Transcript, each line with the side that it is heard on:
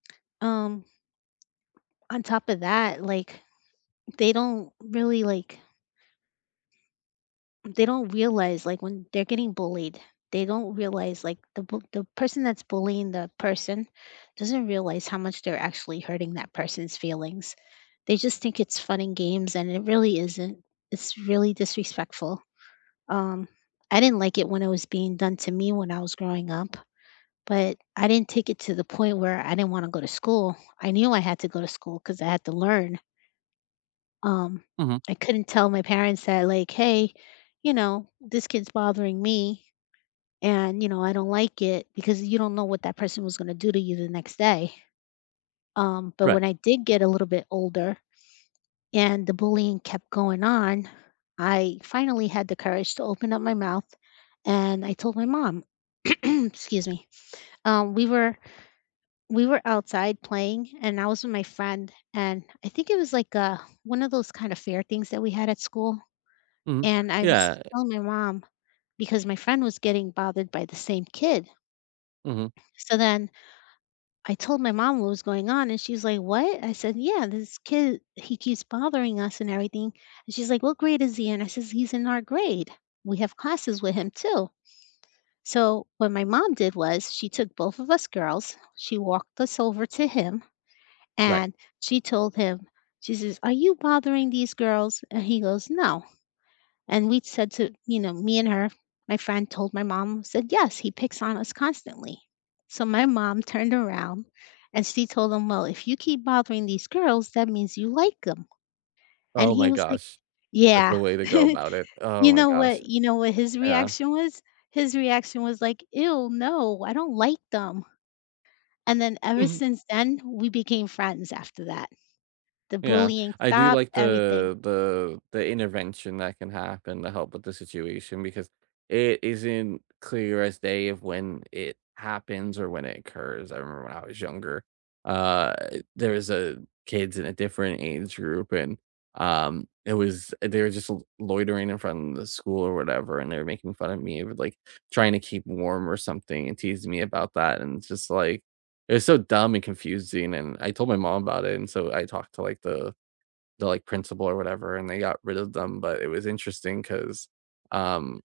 left: Um. On top of that, like, they don't really like They don't realize, like, when they're getting bullied, they don't realize, like, the bu the person that's bullying the person doesn't realize how much they're actually hurting that person's feelings. They just think it's fun and games, and it really isn't. It's really disrespectful. Um, I didn't like it when it was being done to me when I was growing up, but I didn't take it to the point where I didn't wanna go to school. I knew I had to go to school 'cause I had to learn. Um,
right: Mhm.
left: I couldn't tell my parents that, like, "Hey, you know, this kid's bothering me." And, you know, I don't like it because you don't know what that person was gonna do to you the next day. Um, but
right: Right.
left: when I did get a little bit older and the bullying kept going on, I finally had the courage to open up my mouth, and I told my mom, excuse me, um, we were we were outside playing and I was with my friend, and I think it was like, uh, one of those kinda fair things that we had at school,
right: Mhm,
left: and I was
right: yeah.
left: telling my mom because my friend was getting bothered by the same kid.
right: Mhm.
left: So then I told my mom what was going on and she's like, "What?" I said, "Yeah, this kid, he keeps bothering us and everything." And she's like, "What grade is he in?" I says, "He's in our grade. We have classes with him too." So what my mom did was she took both of us girls, she walked us over to him,
right: Right.
left: and she told him, she says, "Are you bothering these girls?" And he goes, "No." And we'd said to, you know, me and her, my friend told my mom, said, "Yes, he picks on us constantly." So my mom turned around and she told him, "Well, if you keep bothering these girls, that means you like 'em." And
right: Oh
left: he
right: my
left: was like
right: gosh, that's
left: Yeah.
right: the way to go about it. Oh
left: you
right: my
left: know
right: gosh.
left: what you know what his
right: Yeah.
left: reaction was? His reaction was like, "Ew, no, I don't like them." And then ever
right: Mhm.
left: since then, we became friends after that. The
right: Yeah,
left: bullying
right: I do
left: stopped,
right: like
left: everything.
right: the the the intervention that can happen to help with the situation, because it isn't clear as day of when it happens or when it occurs. I remember when I was younger, uh, there was a kids in a different age group, and, um, it was, they were just l loitering in front of the school or whatever, and they were making fun of me with, like, trying to keep warm or something, and teasing me about that, and it's just like, it was so dumb and confusing, and I told my mom about it, and so I talked to, like, the the, like, principal or whatever, and they got rid of them, but it was interesting 'cause, um